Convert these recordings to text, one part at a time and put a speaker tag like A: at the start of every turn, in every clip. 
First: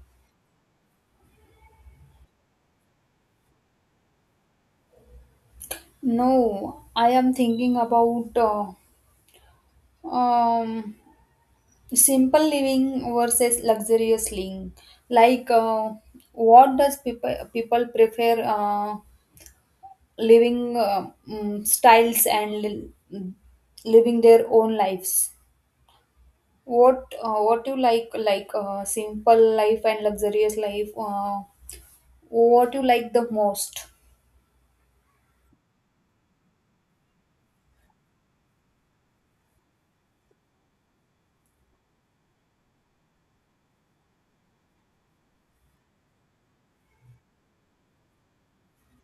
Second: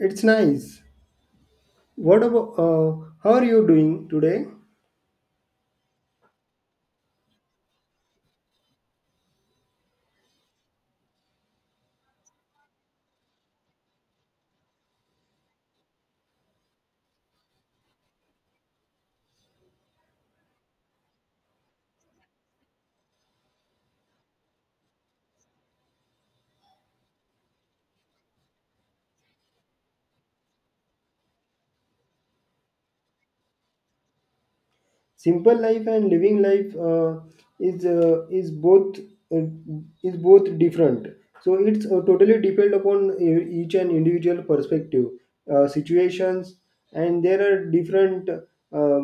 A: It's nice. What about how are you doing today?
B: No, I am thinking about uh, um, simple living versus luxurious living. Like, uh, what does people prefer living styles and living their own lives? What you like like simple life and luxurious life? What you like the most?
A: Simple life and living life is uh, is both uh, is both different. So it's totally depend upon each and individual perspective, situations, and there are different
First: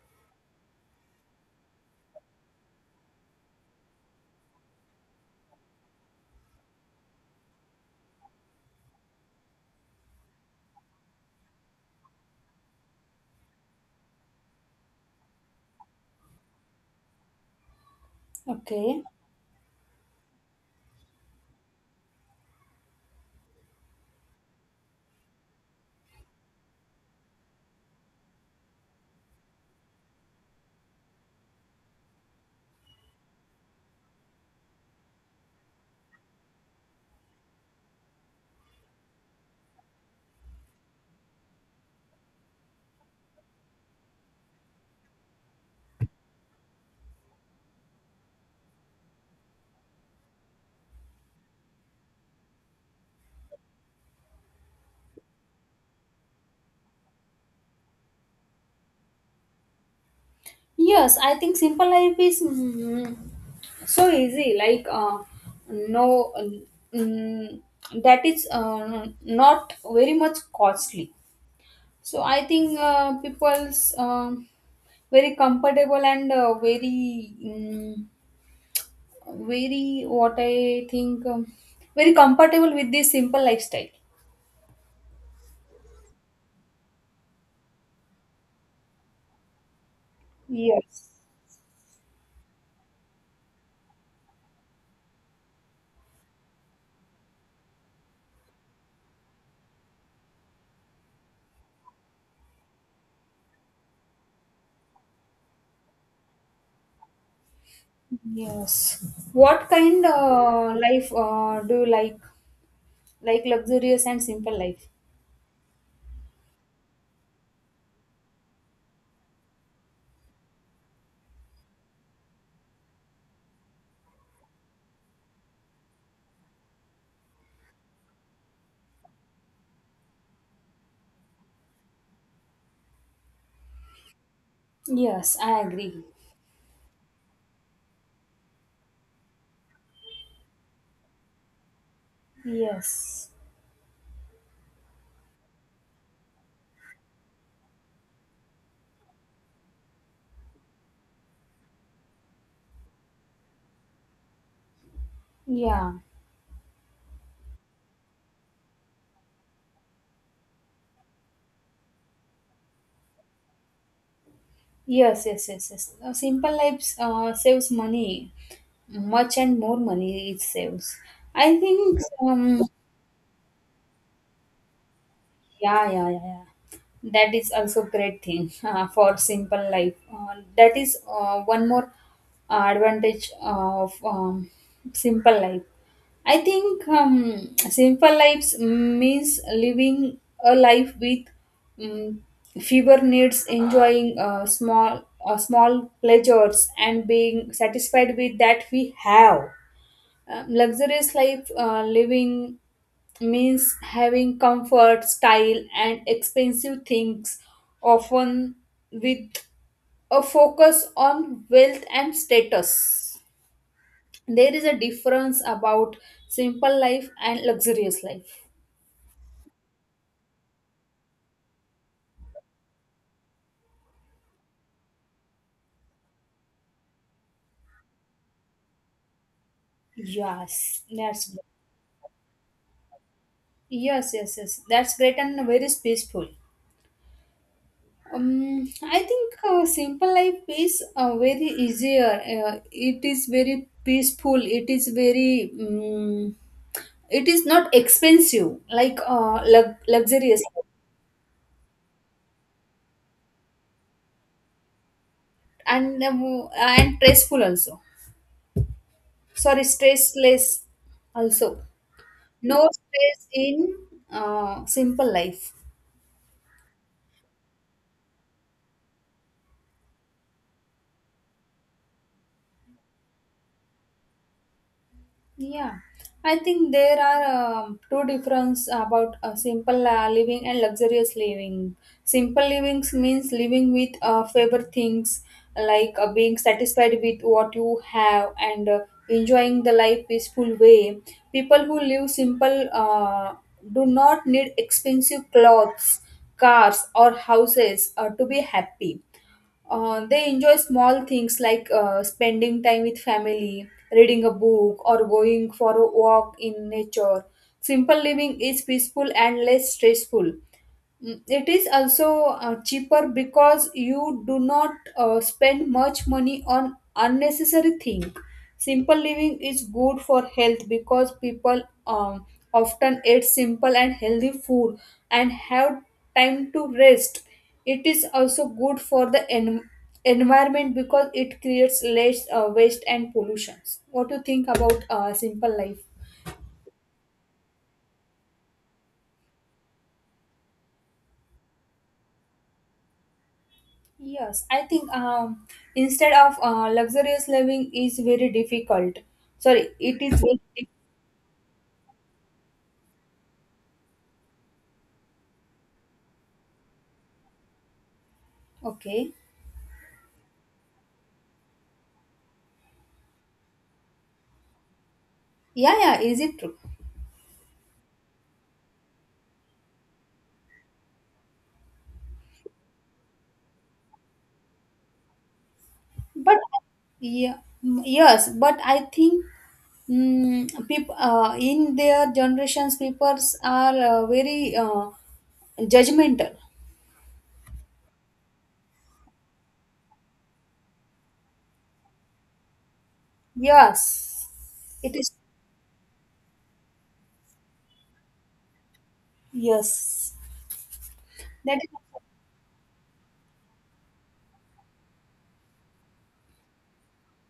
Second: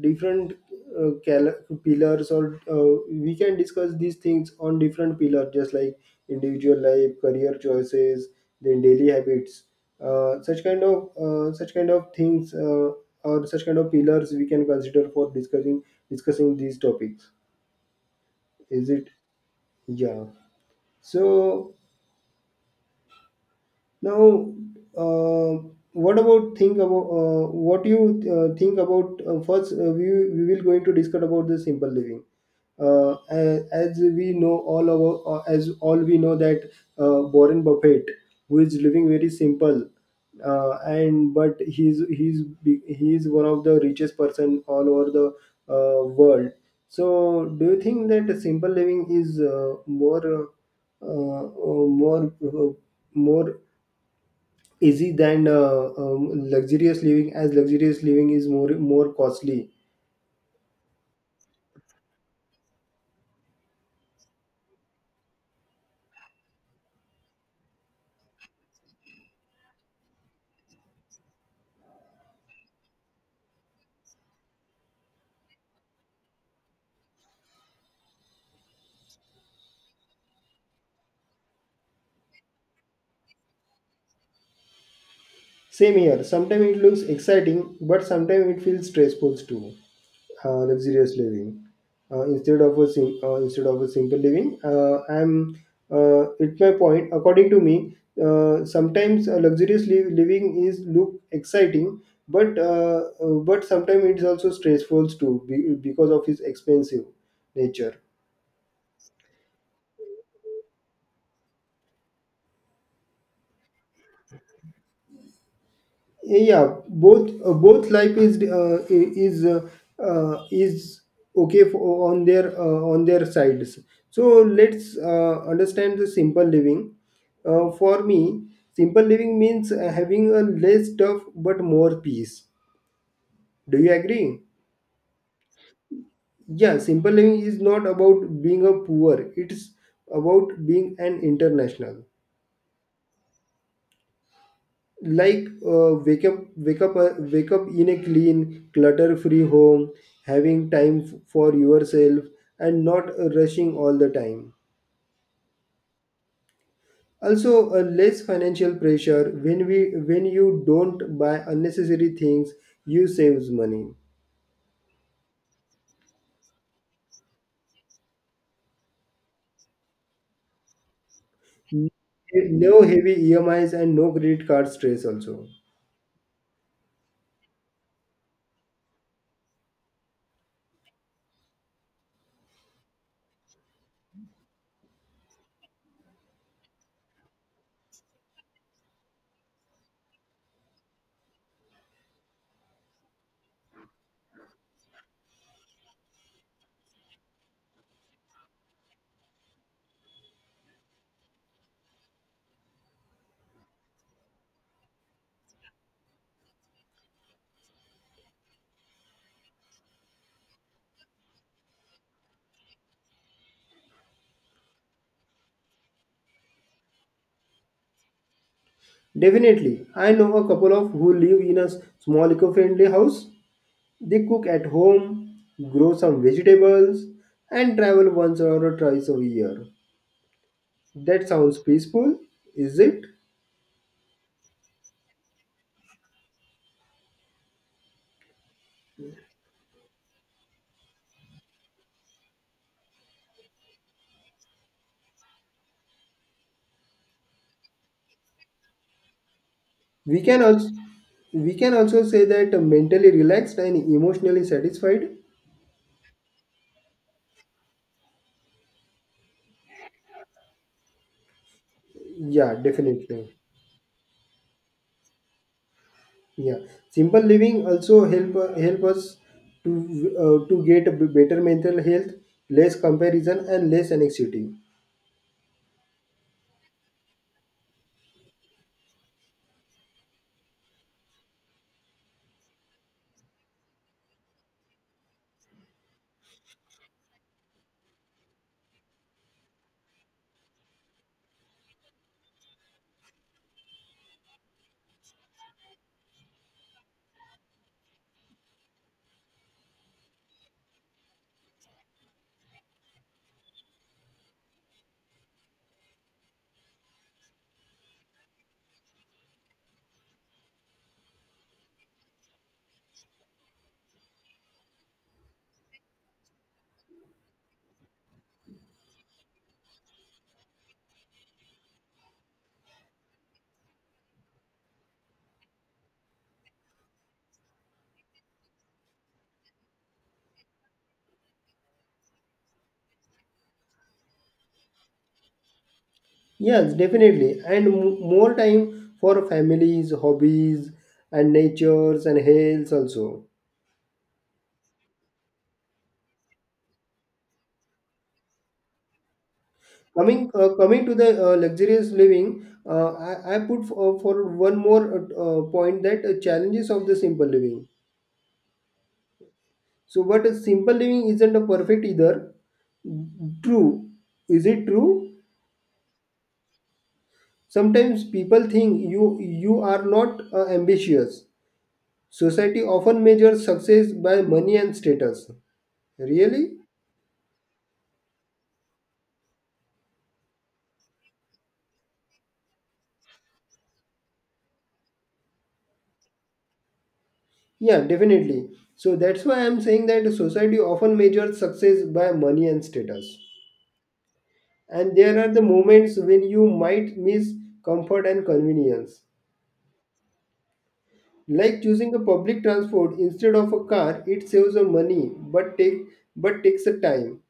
A: different uh, cal- pillars or we can discuss these things on different pillars just like individual life career choices, then daily habits, such kind of such kind of things, or such kind of pillars we can consider for discussing these topics. Is
B: Okay.
A: it? Yeah. So now, uh, what about think about what you think about, first, we will going to discuss about the simple living. As we know all our, as all we know that Warren Buffett, who is living very simple, and but he is one of the richest person all over the, world. So do you think that simple living is more, uh, uh, more, more easy than luxurious living, as luxurious living is more costly?
B: Yes, I think simple life is so easy. No, mm, that is not very much costly. So I think people's very comfortable and very mm, very what I think very comfortable with this simple lifestyle.
A: Same here. Sometimes it looks exciting, but sometimes it feels stressful too. Luxurious
B: Yes.
A: living, instead of a simple living, I'm. It's my point. According to me, sometimes living is look exciting, but sometimes it's also stressful too because of its expensive nature.
B: Yes. What kind life do you like? Like luxurious and simple life.
A: Yeah, both both life is is okay for, on their, on their sides. So let's understand the simple living. For me, simple living means having a less stuff but more peace. Do you agree?
B: Yes, I agree.
A: Yeah, simple living is not about being a poor, it's about being an international.
B: Yes.
A: Like, wake up in a clean clutter free home, having time for yourself, and not rushing all the time.
B: Yeah.
A: Also, less financial pressure. When we when you don't buy unnecessary things, you saves money.
B: Yes, yes, yes, yes. Simple lives saves money, much and more money it saves. I think
A: No heavy emis and no credit card stress also.
B: yeah, yeah, yeah, yeah, that is also great thing for simple life, that is one more advantage of simple life. I think simple lives means living a life with um, fewer needs, enjoying small pleasures and being satisfied with that we have. Luxurious life living means having comfort, style, and expensive things, often with a focus on wealth and status. There is a difference about simple life and luxurious life.
A: Definitely, I know a couple of who live in a small eco-friendly house. They cook at home, grow some vegetables, and travel once or twice a year.
B: Yes,
A: That
B: that's
A: sounds peaceful, is it?
B: yes, yes, yes. That's great and very peaceful. I think simple life is very easier. It is very peaceful. It is very. It is not expensive like
A: We
B: luxurious,
A: can also, we can also say that mentally relaxed and emotionally satisfied.
B: and stressful also. Sorry, stressless also.
A: Yeah,
B: No stress
A: definitely.
B: in simple life.
A: Yeah, simple living also help help us to, to get a better mental health, less comparison, and less anxiety.
B: Yeah, I think there are two difference about simple living and luxurious living. Simple living means living with favorite things, like being satisfied with what you have, and enjoying the life peaceful way. People who live simple do not need expensive clothes, cars, or houses to be happy. They enjoy small things like spending time with family, reading a book, or going for a walk in nature. Simple living is peaceful and less stressful. It is also cheaper because you do not spend much money on unnecessary things. Simple living is good for health because people often eat simple and healthy food and have time to rest. It is also good for the environment because it creates less waste and pollutions. What do you think about simple life?
A: Yes, definitely. And more time for families, hobbies, and natures and health also.
B: Yes, I think Instead of luxurious living is very difficult. Sorry, it is
A: Coming
B: very
A: uh, coming to the, luxurious living, I put for one more, point that, challenges of the simple living.
B: okay.
A: So, but a simple living isn't a perfect either. True, is it true?
B: Yeah, yeah, is it true?
A: Sometimes people think you are not ambitious. Society often measures success by money and status.
B: But
A: Really?
B: yeah, yes, but I think people in their generations, people are very judgmental.
A: Yeah, definitely. So that's why I'm saying that society often measures success by money and status.
B: Yes, it
A: And
B: is.
A: there are the moments when you might miss comfort and convenience.
B: Yes, that
A: Like
B: is.
A: choosing a public transport instead of a car, it saves you money but takes a time.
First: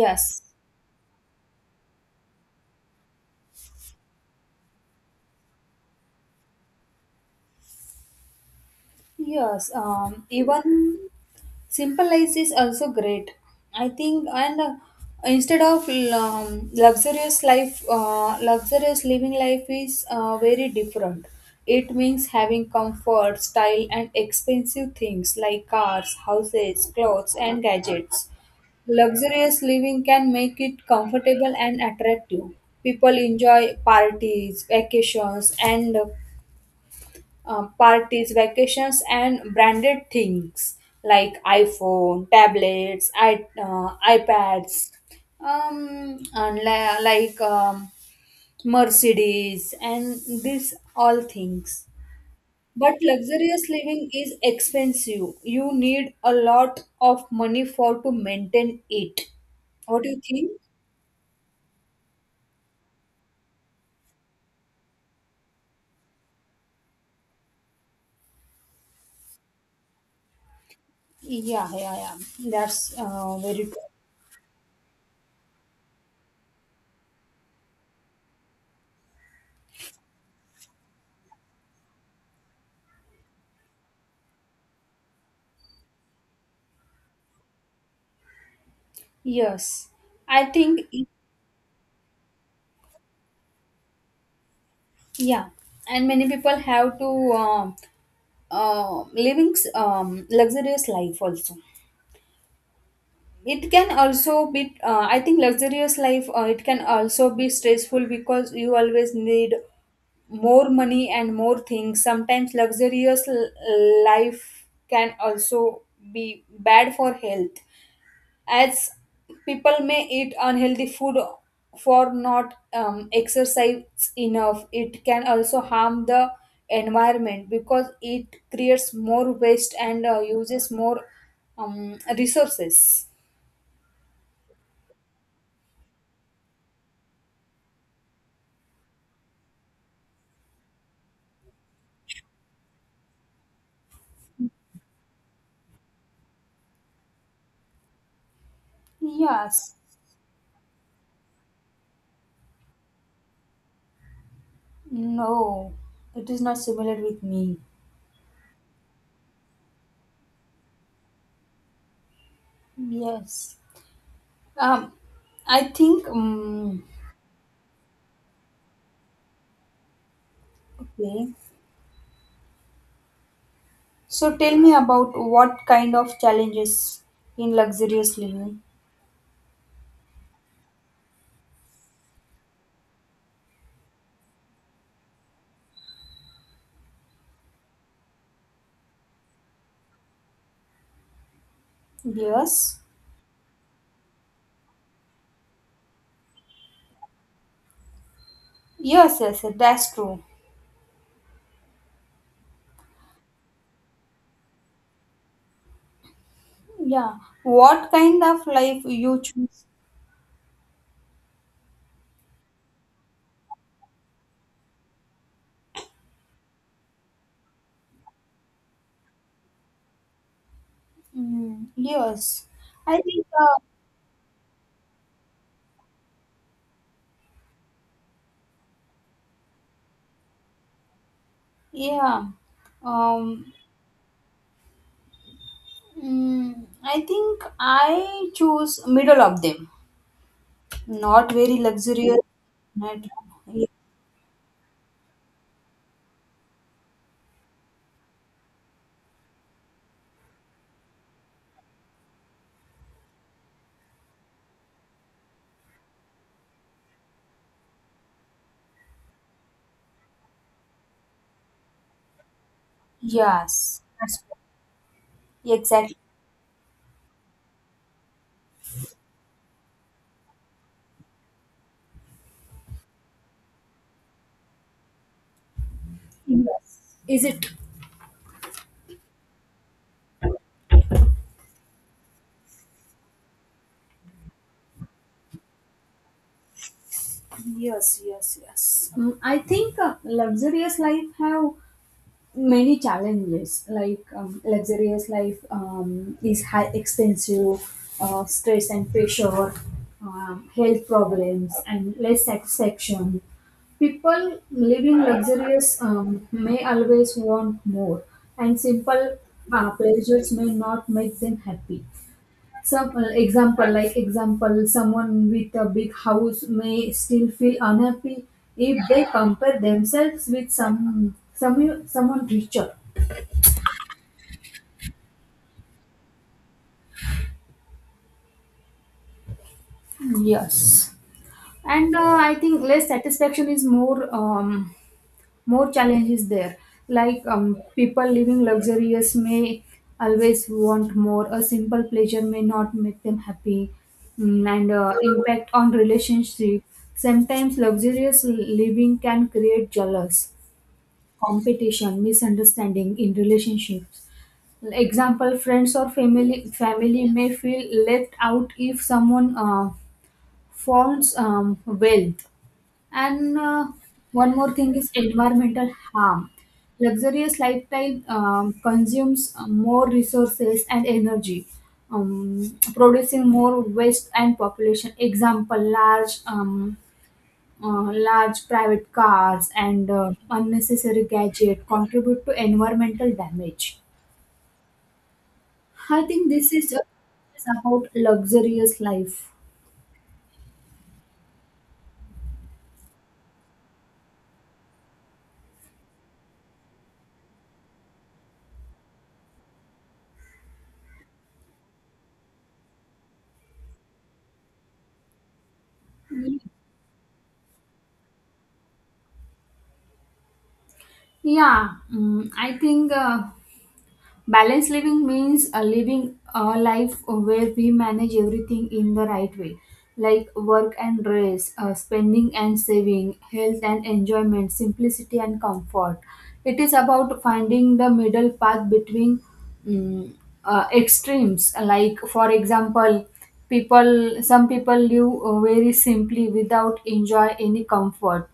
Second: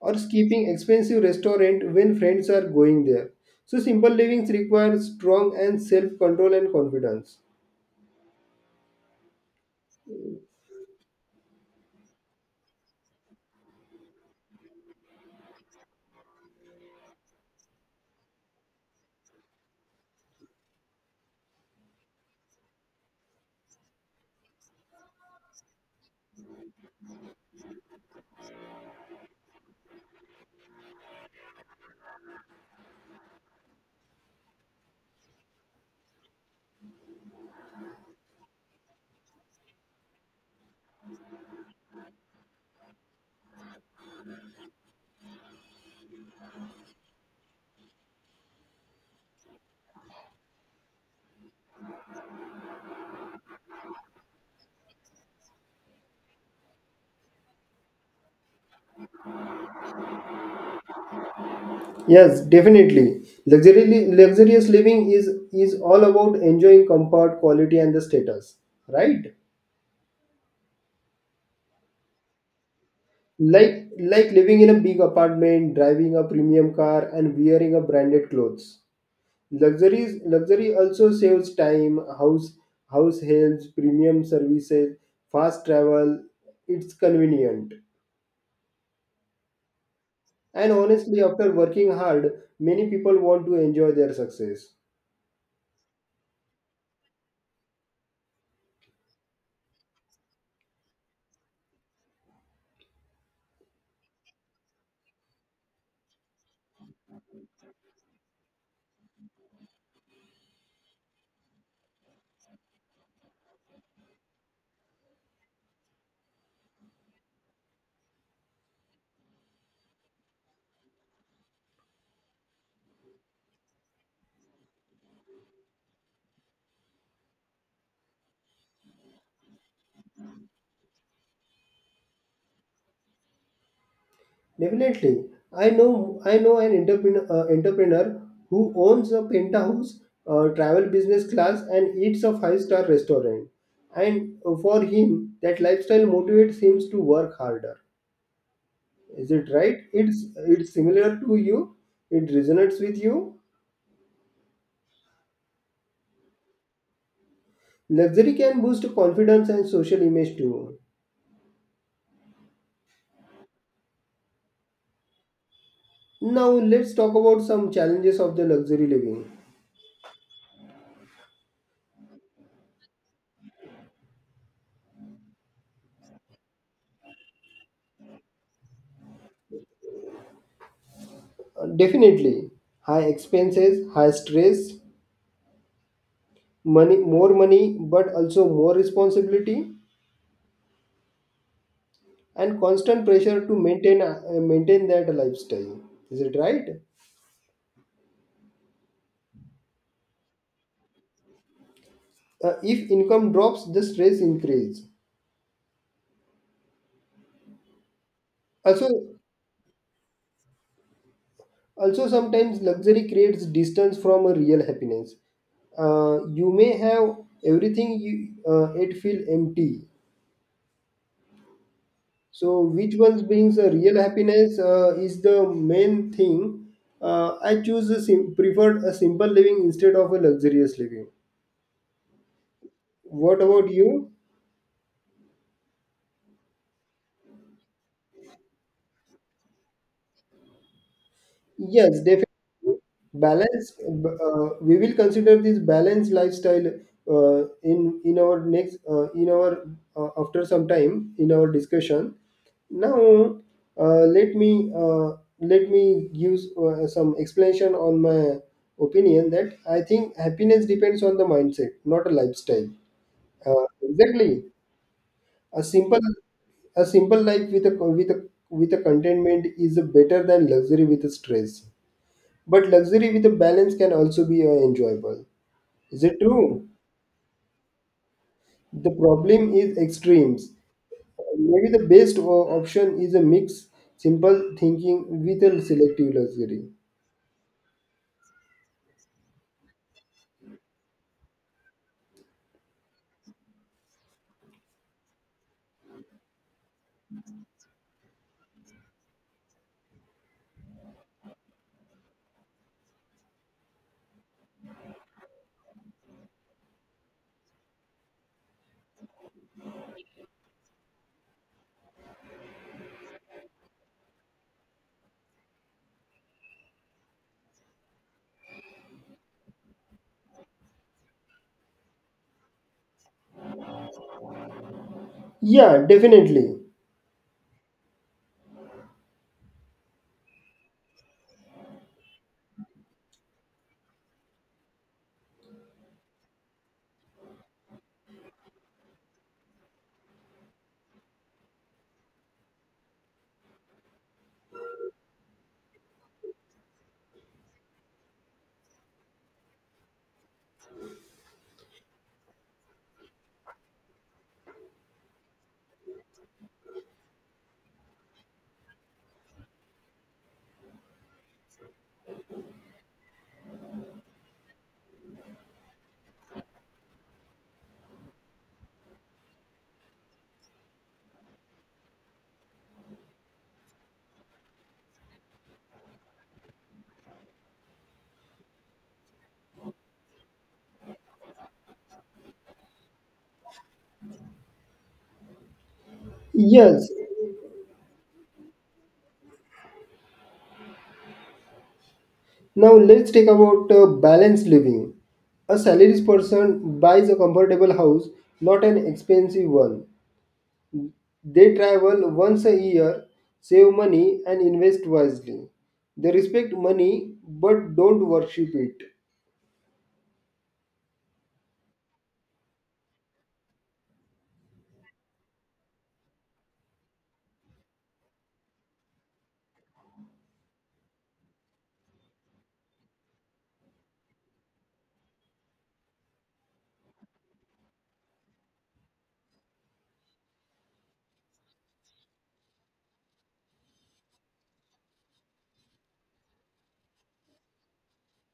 A: Or skipping expensive restaurant when friends are going there. So simple livings require strong and self-control and confidence.
B: Yes, even simple life is also great. I think, and instead of luxurious life, luxurious living life is very different. It means having comfort, style, and expensive things like cars, houses, clothes, and gadgets. Luxurious living can make it comfortable and attractive. People enjoy parties, vacations, and branded things like iPhone, tablets, I iPads, and like Mercedes, and these all things. But luxurious living is expensive. You need a lot of money for to maintain it. What do you think?
A: Yes, definitely. Luxurious living is all about enjoying comfort, quality, and the status, right?
B: Yeah, yeah, yeah. That's very true.
A: Like, living in a big apartment, driving a premium car, and wearing a branded clothes. Luxuries Luxury also saves time, house helps, premium services, fast travel. It's convenient,
B: Yes, I
A: and
B: think it.
A: honestly, after working hard, many people want to enjoy their success.
B: Yeah, and many people have to living luxurious life also. It can also be, I think, luxurious life. It can also be stressful because you always need more money and more things. Sometimes life can also be bad for health, as people may eat unhealthy food, for not exercise enough. It can also harm the environment because it creates more waste and uses more resources.
A: Definitely, I know an entrepreneur, entrepreneur who owns a penthouse, travel business class, and eats a five-star restaurant. And for him, that lifestyle motivates him to work harder. Is it
B: Yes.
A: right? It's, similar to you. It resonates with you.
B: No, it is not similar with me.
A: Luxury can boost confidence and social image too.
B: Yes. um, I think
A: Now let's talk about some challenges of the luxury living.
B: Okay. So tell me about what kind of challenges in luxurious living.
A: Definitely, high expenses, high stress, money, more money but also more responsibility, and
B: Yes.
A: constant pressure to maintain, maintain that lifestyle. Is it right?
B: Yes, yes, that's true.
A: If income drops, the stress increase.
B: Yeah. What kind of life
A: Also,
B: you choose?
A: sometimes luxury creates distance from a real happiness. You may have everything, you it feel empty.
B: Mm, yes.
A: So
B: I
A: which ones
B: think,
A: brings a real happiness, is the main thing. I preferred a simple living instead of a luxurious living.
B: yeah.
A: What
B: Um,
A: about you?
B: I think I choose middle of them. Not very
A: Yes,
B: luxurious.
A: definitely.
B: Not,
A: Balance. We will consider this balanced lifestyle, in our next, in our, after some time in our discussion. Now, uh, let me uh, let me give, some explanation on my opinion that I think happiness depends on the mindset, not a lifestyle.
B: yes. That's
A: Exactly. A
B: exactly.
A: simple, life with a with a contentment is better than luxury with a stress, but luxury with a balance can also be, enjoyable. Is it true?
B: Yes. Is it?
A: The problem is extremes. Maybe the best option is a mix: simple thinking with a selective luxury.
B: Yes, yes, yes. I think luxurious life have many challenges, like luxurious life is high expensive, stress and pressure, health problems and less satisfaction. People living luxurious may always want more, and simple pleasures may not make them happy. Like example, someone with a big house may still feel unhappy if they compare themselves with someone richer.
A: Yeah, definitely.
B: Yes. And I think less satisfaction is more more challenges there, like people living luxurious may always want more. A simple pleasure may not make them happy. Mm, and Impact on relationship: sometimes luxurious living can create jealous, competition, misunderstanding in relationships. Example: friends or family may feel left out if someone forms wealth. And one more thing is environmental harm. Luxurious lifestyle consumes more resources and energy, producing more waste and population. Example: large, large private cars and unnecessary gadget contribute to environmental damage. I think this is
A: Yes.
B: about luxurious life.
A: Now let's take about, balanced living. A salaried person buys a comfortable house, not an expensive one. They travel once a year, save money, and invest wisely. They respect money but don't worship it.
B: Yeah, I think, balanced living means living a life where we manage everything in the right way, like work and rest, spending and saving, health and enjoyment, simplicity and comfort. It is about finding the middle path between mm, extremes. Like, for example, people some people live very simply without enjoy any comfort.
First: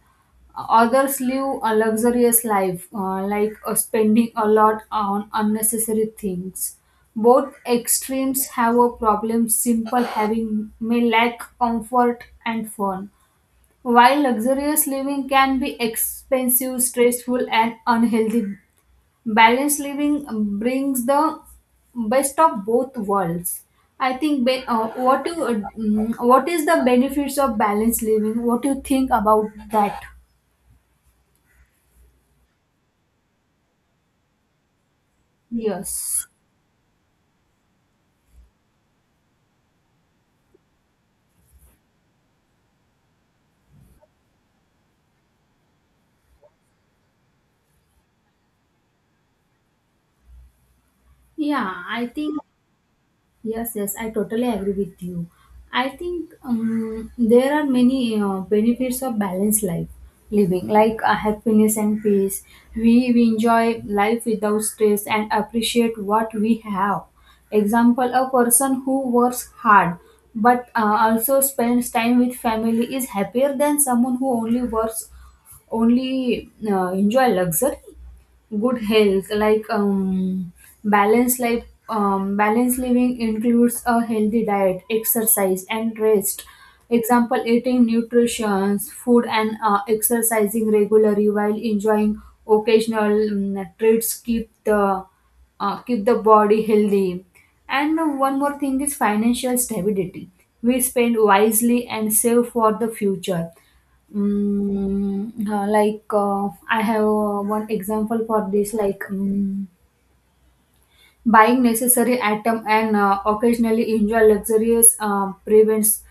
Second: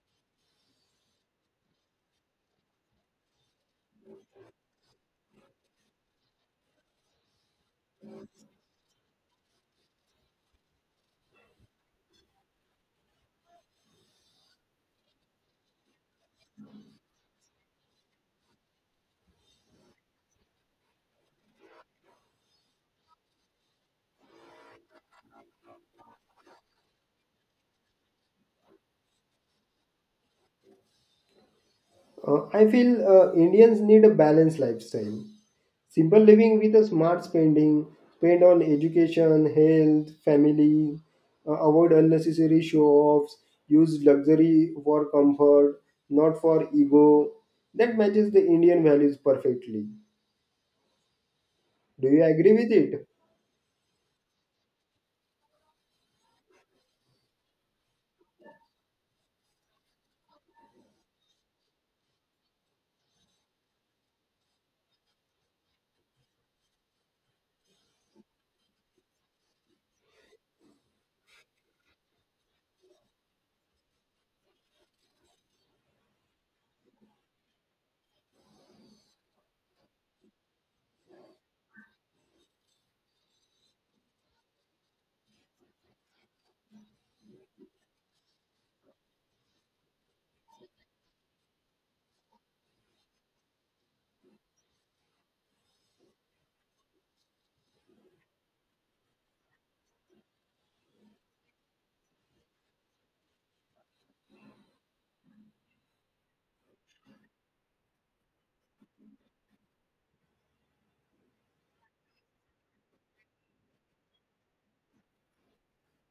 B: Others live a luxurious life, like spending a lot on unnecessary things. Both extremes have a problem. Simple having may lack comfort and fun, while luxurious living can be expensive, stressful, and unhealthy. Balanced living brings the best of both worlds. I think. What you, what is the benefits of balanced living? What do you think about that?
A: I feel Indians need a balanced lifestyle. Simple
B: Yes.
A: living with a smart spending, spend on education, health, family, avoid unnecessary show offs, use luxury for comfort, not for ego. That matches the Indian values perfectly.
B: Yeah, I
A: Do you
B: think,
A: agree with it?
B: yes, yes, I totally agree with you. I think there are many benefits of balanced life living, like happiness and peace. We enjoy life without stress and appreciate what we have. Example, a person who works hard but also spends time with family is happier than someone who only works, only enjoy luxury. Good health, like balanced life, balanced living includes a healthy diet, exercise, and rest. Example: eating nutritious food and exercising regularly while enjoying occasional treats keep the body healthy. And one more thing is financial stability. We spend wisely and save for the future. I have one example for this. Buying necessary item and occasionally enjoy luxurious prevents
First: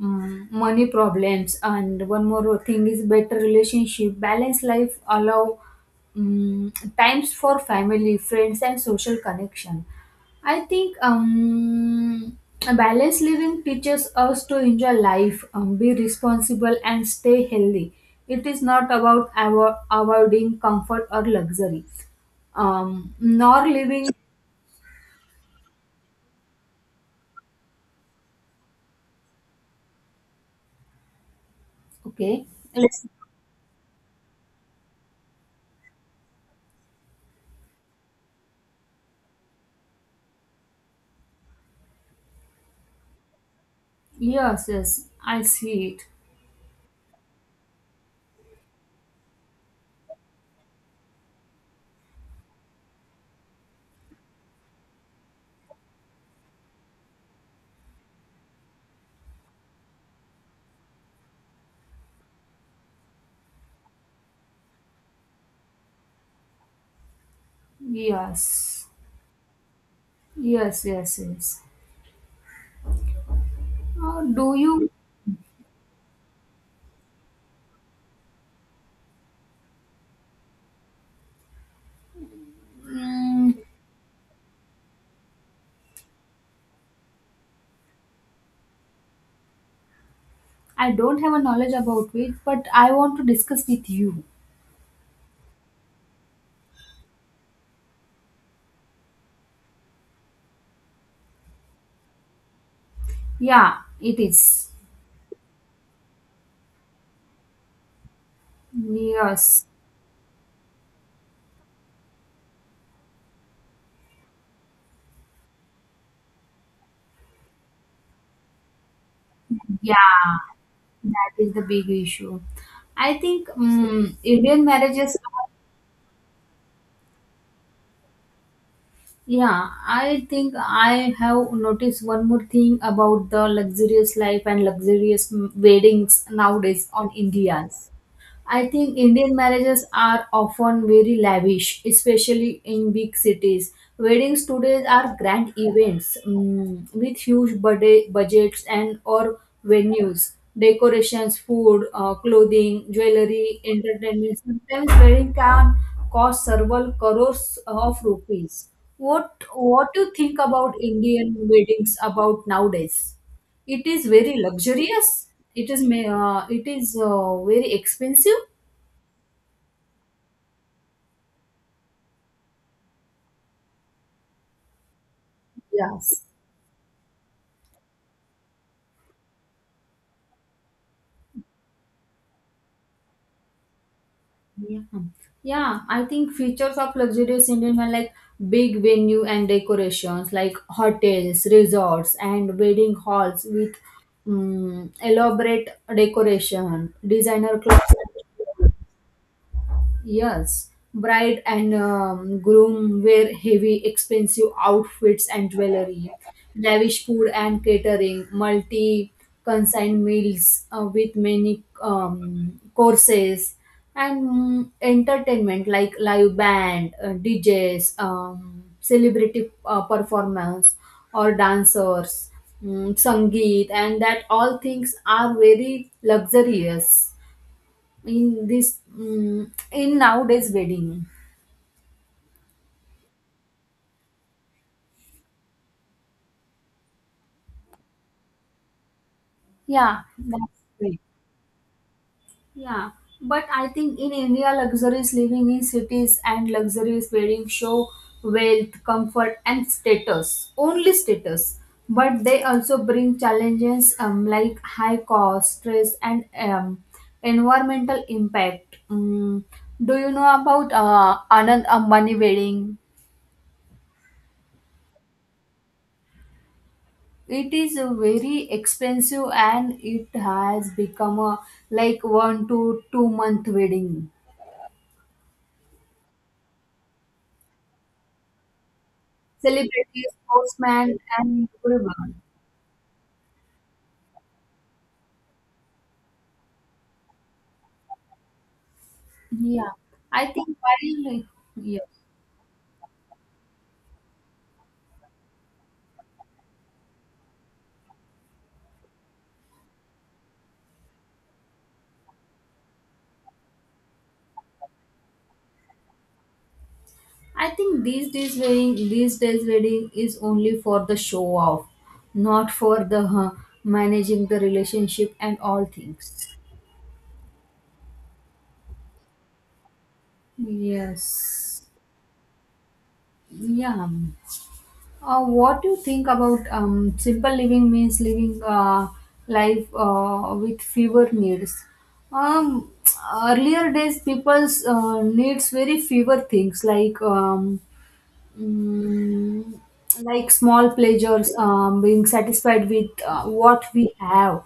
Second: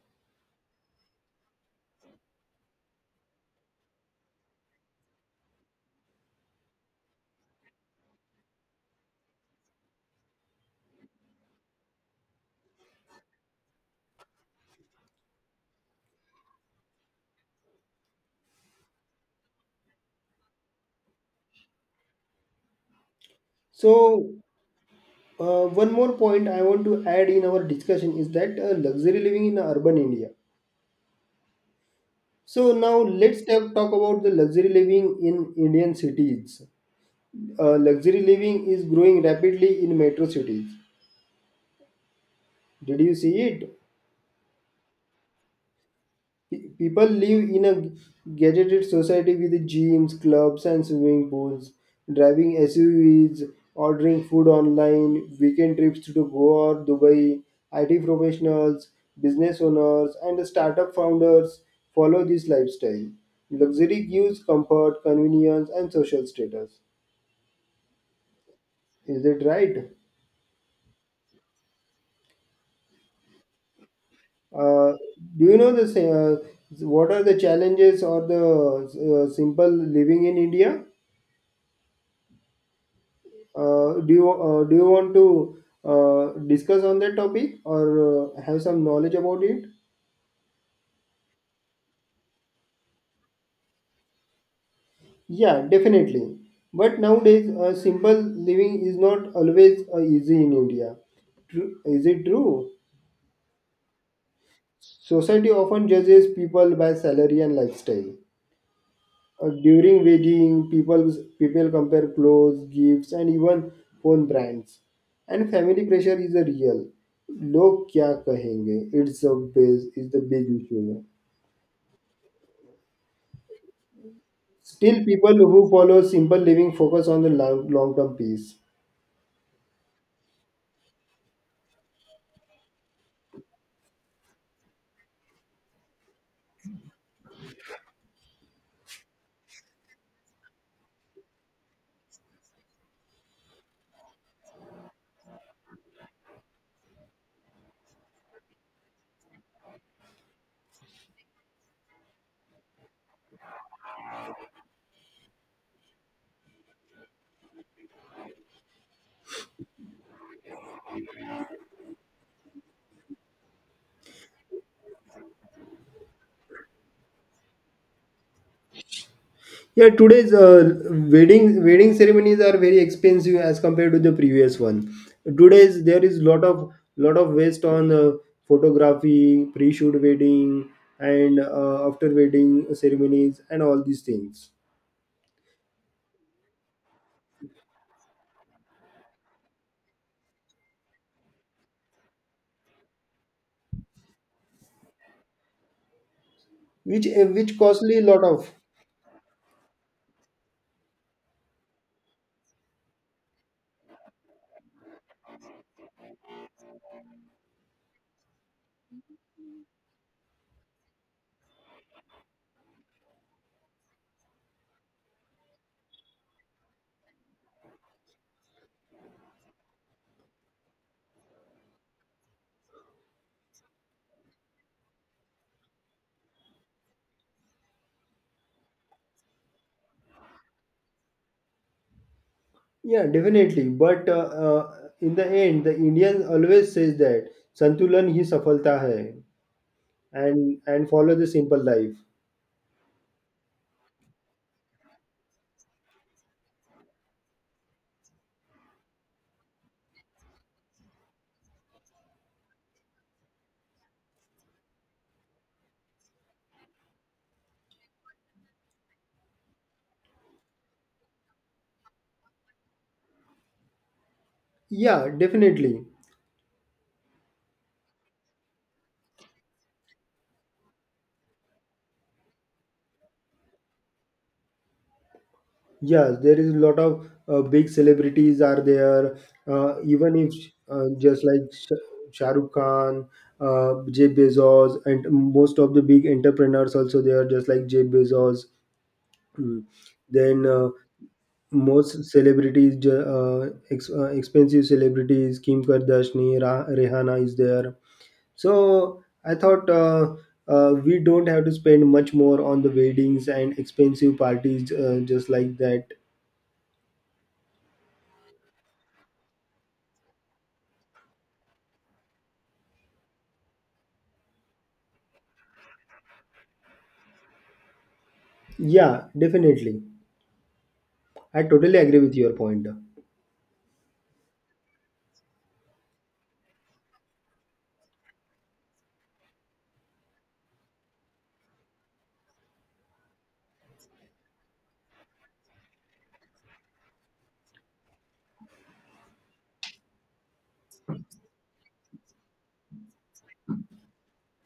B: money problems. And one more thing is better relationship. Balanced life allow um, times for family, friends, and social connection. I think balanced living teaches us to enjoy life, be responsible, and stay healthy. It is not about avoiding comfort or luxury, nor living.
A: So, one more point I want to add in our discussion is that, luxury living in urban India.
B: Okay.
A: So now
B: Yes.
A: let's talk, about the luxury living in Indian cities. Luxury living is growing rapidly in metro cities. Did you see it?
B: Yes, yes, I see it.
A: People live in a gadgeted society with gyms, clubs, and swimming pools, driving SUVs, ordering food online, weekend trips to Goa or Dubai. IT professionals, business owners, and startup founders follow this lifestyle. Luxury gives comfort, convenience, and social status.
B: Yes,
A: Is it right?
B: yes, yes, yes. Do you?
A: Uh, do you know the sa- What are the challenges or the, simple living in India?
B: Mm,
A: Do you want to, discuss on that topic or, have some knowledge about it?
B: I don't have a knowledge about it, but I want to discuss with you.
A: Yeah, definitely. But nowadays, simple living is not always easy in India. True. Is it true?
B: Yeah, it is.
A: Society often judges people by salary and lifestyle.
B: Yes,
A: During wedding, people compare clothes, gifts, and even phone brands. And family pressure is a real. लोग क्या कहेंगे It's a base. Is the
B: yeah,
A: big issue.
B: that is the big issue. I think Indian
A: Still,
B: marriages.
A: people who follow simple living focus on the long term peace.
B: Yeah, I think I have noticed one more thing about the luxurious life and weddings nowadays on Indians. I think Indian marriages are often very lavish, especially in big cities. Weddings today are grand events, with huge budgets and or venues, decorations, food, clothing, jewelry, entertainment. Sometimes wedding can cost several crores of rupees. What do you think about Indian weddings about nowadays? It is very luxurious. It is very expensive.
A: Yeah, today's, wedding ceremonies are very expensive as compared to the previous one. Today's there is
B: Yes.
A: lot of, waste on, photography, pre-shoot wedding, and after wedding ceremonies and all these things,
B: Yeah. Yeah, I think features of luxurious Indian are like big venue and decorations, like hotels, resorts, and wedding halls with elaborate decoration,
A: which, which
B: designer clothes.
A: costly lot of.
B: Yes, bride and groom wear heavy, expensive outfits and jewelry, lavish food and catering, multi consigned meals with many courses, and entertainment like live band, DJs, celebrity performance, or dancers, sangeet, and that all things are very luxurious in this mm in nowadays wedding.
A: Yeah, definitely. But in the end, the Indian always says that संतुलन ही सफलता है,
B: Yeah,
A: and
B: that's great.
A: follow the simple life.
B: Yeah, but I think in India, luxurious living in cities and luxurious wedding show wealth, comfort, and status. Only status. But they also bring challenges, like high cost, stress, and environmental impact. Do you know about Anand Ambani wedding?
A: Yeah, definitely.
B: It is a very expensive and it has become a like 1 to 2 month wedding.
A: Yes, there is a lot of, big celebrities are there.
B: Celebrities,
A: Even if,
B: sportsmen,
A: just like
B: and everyone.
A: Shah Rukh Khan, Jeff Bezos, and most of the big entrepreneurs also there just like Jeff Bezos. Mm.
B: Yeah, I
A: Then,
B: think while like, yeah,
A: most celebrities, expensive celebrities Kim Kardashian, Rihanna is there. So I thought, we don't have to spend much more on the weddings and expensive parties, just like that.
B: I think these days wedding, these days wedding is only for the show off, not for the managing the relationship and all things.
A: Yeah, definitely. I
B: Yes.
A: totally agree with your point.
B: Yeah. What do you think about simple living means living life with fewer needs? Um, Earlier days, people's needs very fewer things like Mm, like small pleasures, being satisfied with what we have.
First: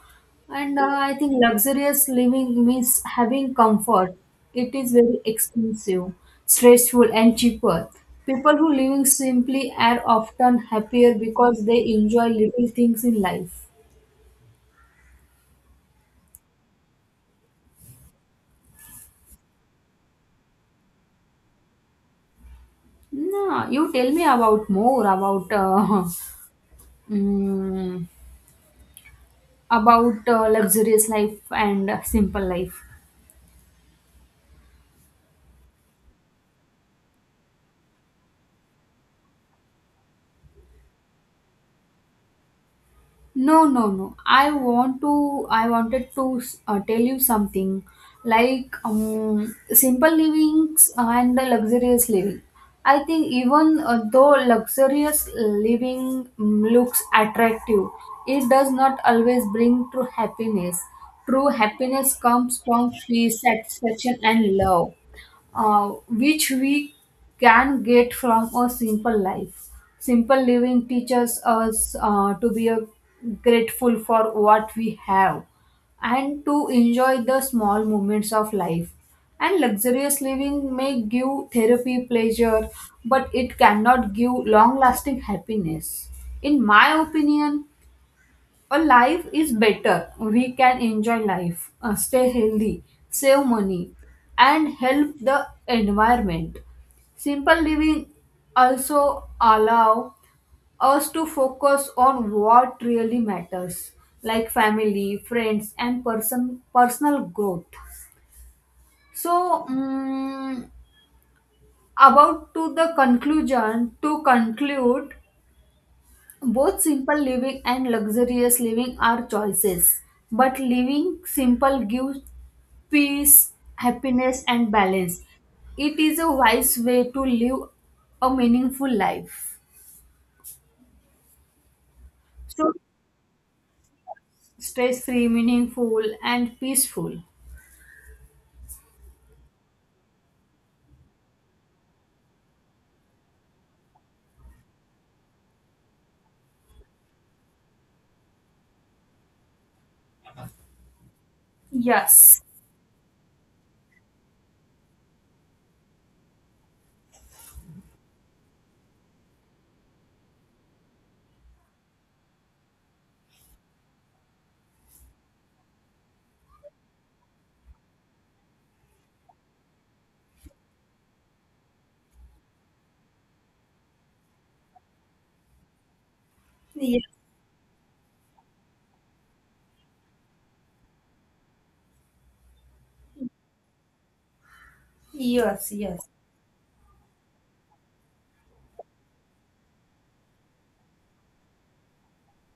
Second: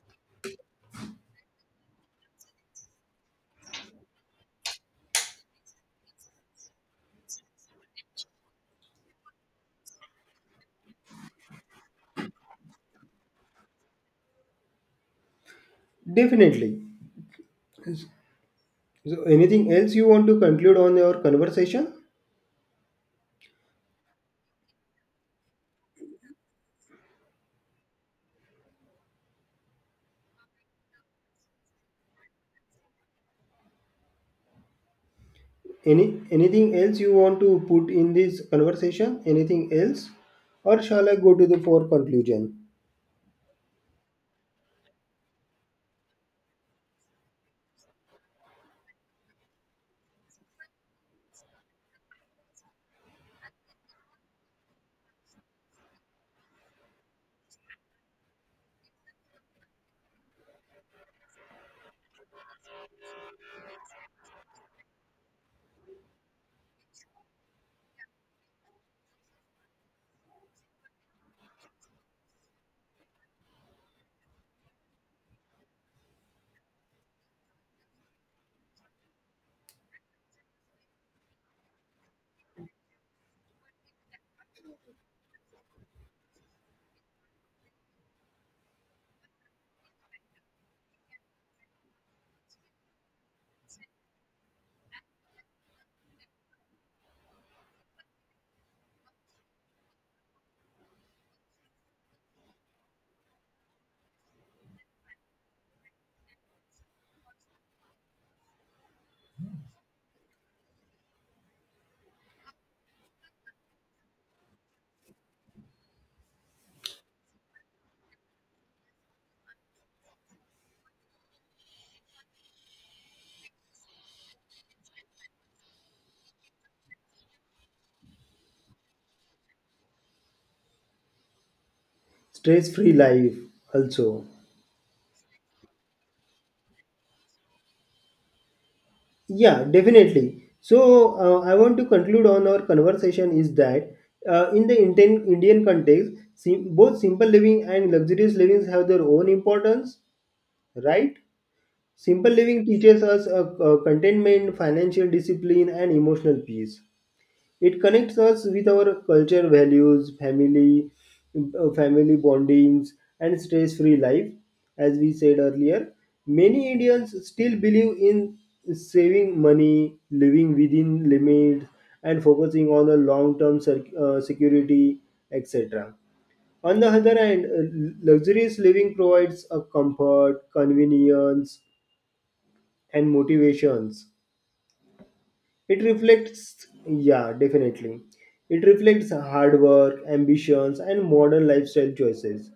B: And I think luxurious living means having comfort. It is very expensive, stressful, and cheaper. People who living simply are often happier because they enjoy little things in life.
A: Definitely. So anything else you want to conclude on your conversation?
B: No, you tell me about more about mm, about luxurious life and simple life.
A: Any anything else you want to put in this conversation? Anything else? Or shall I go to the for conclusion?
B: No, no, no. I want to. I wanted to tell you something, like simple livings and the luxurious living. I think even though luxurious living looks attractive, it does not always bring true happiness. True happiness comes from peace, satisfaction, and love, uh, which we can get from a simple life. Simple living teaches us to be a grateful for what we have and to enjoy the small moments of life. And luxurious living may give therapy pleasure, but it cannot give long lasting happiness. In my opinion, a life is better. We can enjoy life, stay healthy, save money, and help the environment. Simple living also allow us to focus on what really matters, like family, friends, and personal growth. So, about to the conclusion, to conclude, both simple living and luxurious living are choices, but living simple gives peace, happiness, and balance. It is a wise way to live a meaningful life. So,
A: Stress free life also.
B: stress free, meaningful, and peaceful.
A: Yeah, definitely. So, I want to conclude on our conversation is that, Indian context, both simple living and luxurious living have their own importance, right? Simple
B: Yes.
A: living teaches us, contentment, financial discipline, and emotional peace. It connects us with our culture, values, family, family bondings, and stress-free life. As we said earlier, many Indians still believe in saving money, living within limits, and focusing on a long-term security, etc. On the
B: Yes.
A: other hand, luxurious living provides a comfort, convenience, and motivations.
B: Yes.
A: It
B: Yes.
A: reflects, yeah, definitely, it reflects hard work, ambitions, and modern lifestyle choices.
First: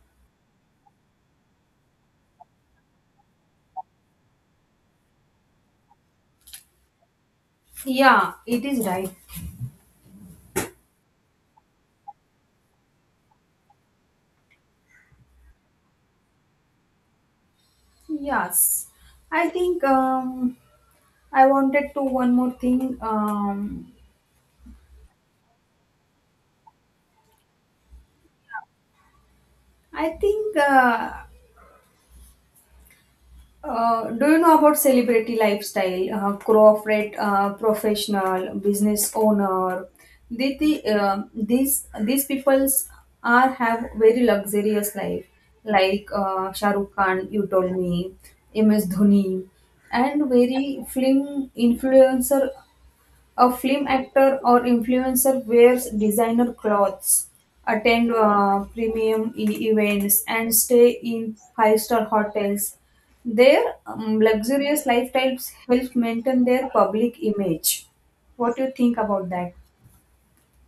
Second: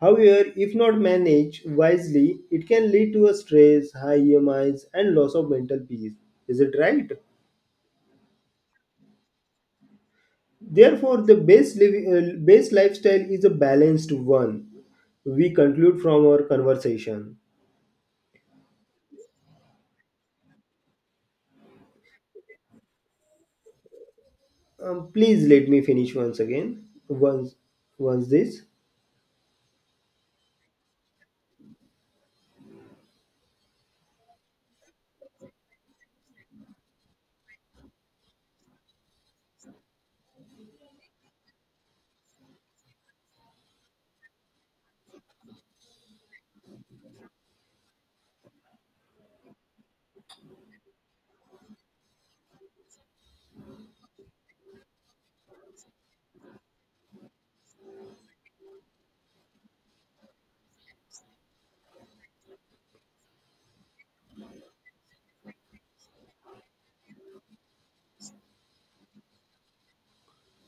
A: However, if not managed wisely, it can lead to a stress, high EMIs, and loss of mental peace. Is it right?
B: Yeah, it is right.
A: Therefore, the living, best lifestyle is a balanced one. We conclude from our conversation.
B: Yes. I think I wanted to one more thing.
A: Please let me finish once again. Once this.
B: I think do you know about celebrity lifestyle, corporate professional, business owner? They, these people's are have very luxurious life, like Shah Rukh Khan, you told me, MS Dhoni, and very film influencer, a film actor or influencer wears designer clothes, attend premium events, and stay in five-star hotels. Their luxurious lifestyles help maintain their public image. What do you think about that?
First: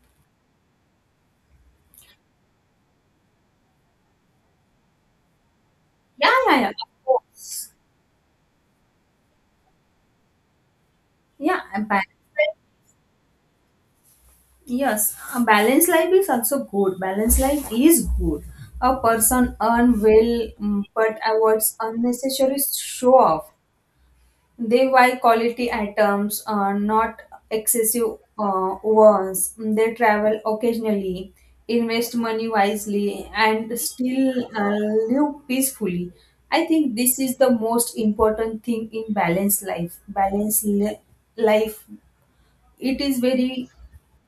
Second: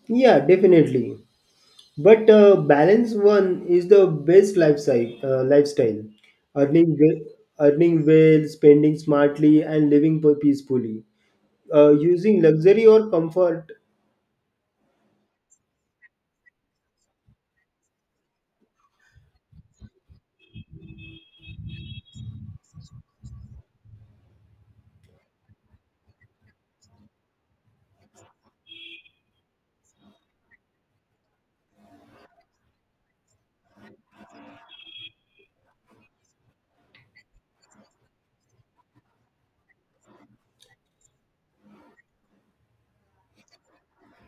A: Yeah, definitely. But balance one is the best lifestyle.
B: Yeah, yeah, yeah. Of course.
A: Earning well, spending smartly, and living peacefully.
B: Yeah, a balanced
A: Using
B: life.
A: luxury or comfort.
B: Yes, a balanced life is also good. Balanced life is good. A person earn well, but avoids unnecessary show off. They buy quality items, not excessive ones. They travel occasionally, invest money wisely, and still live peacefully. I think this is the most important thing in balanced life. Life, it is very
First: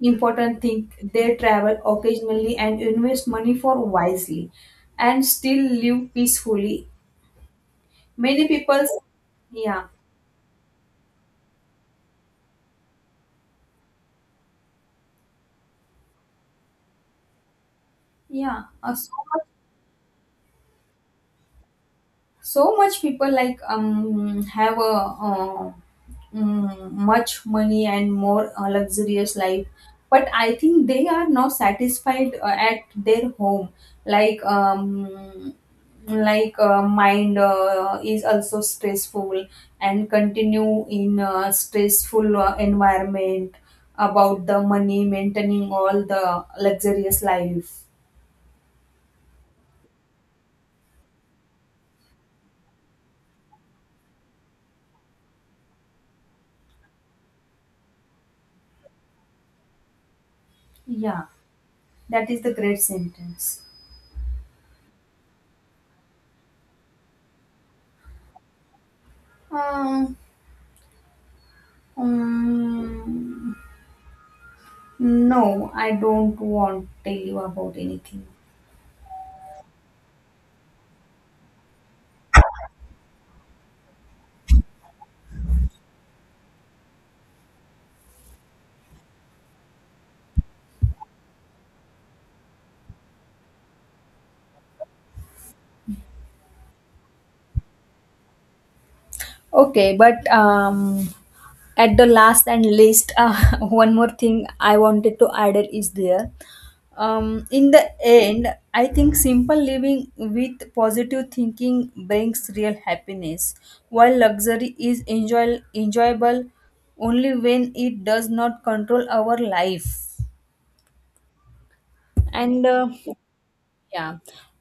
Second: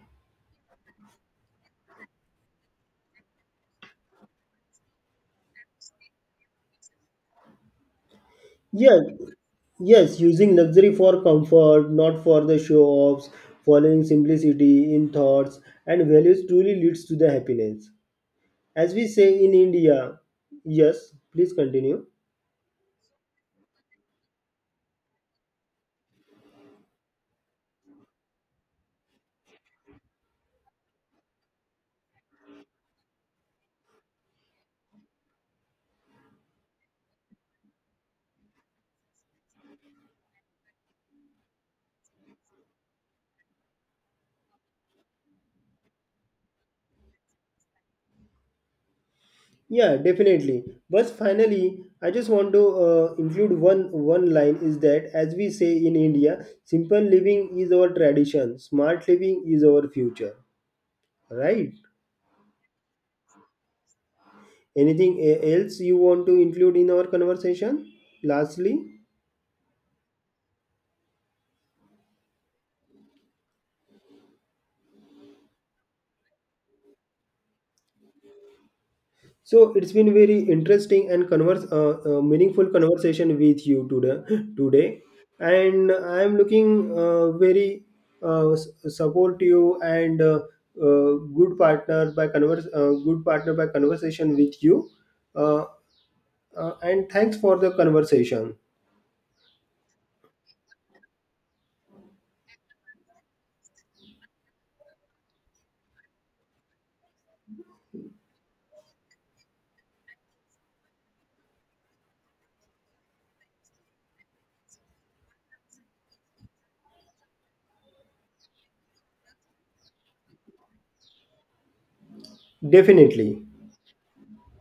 B: important thing. They travel occasionally and invest money for wisely, and still live peacefully. Many people,
A: Yeah,
B: yeah,
A: yes, using luxury for comfort, not for the show offs. Following simplicity in thoughts and values truly leads to the happiness.
B: yeah,
A: As we say in India. Yes, please continue.
B: so much people like have a uh, much money and more luxurious life, but I think they are not satisfied at their home, like mind is also stressful and continue in a stressful environment about the money maintaining all the luxurious life.
A: Yeah, definitely. But finally, I just want to, include one line is that as we say in India, simple living is our tradition, smart living is our future.
B: Yeah,
A: Right?
B: that is the great sentence.
A: Anything else you want to include in our conversation? Lastly.
B: Uh, Um, no, I don't want to tell you about anything.
A: So it's been very interesting and meaningful conversation with you today. Today, and I am looking very, supportive and, uh, good partner by conversation with you. Uh, and thanks for the conversation.
B: Okay, but at the last and least, one more thing I wanted to add is there. In the end, I think simple living with positive thinking brings real happiness, while luxury is enjoyable only when it does not control our life. And
A: Definitely,
B: yeah,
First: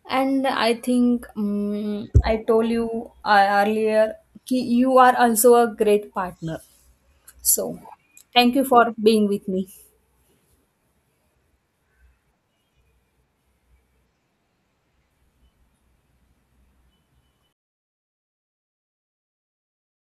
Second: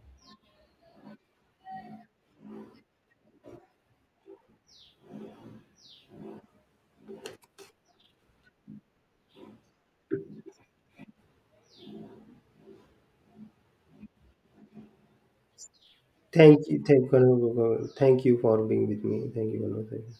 B: and I think I told you earlier ki you are also a great partner. So, thank you for being with me.
A: thank you for being with me. Thank you, conversation.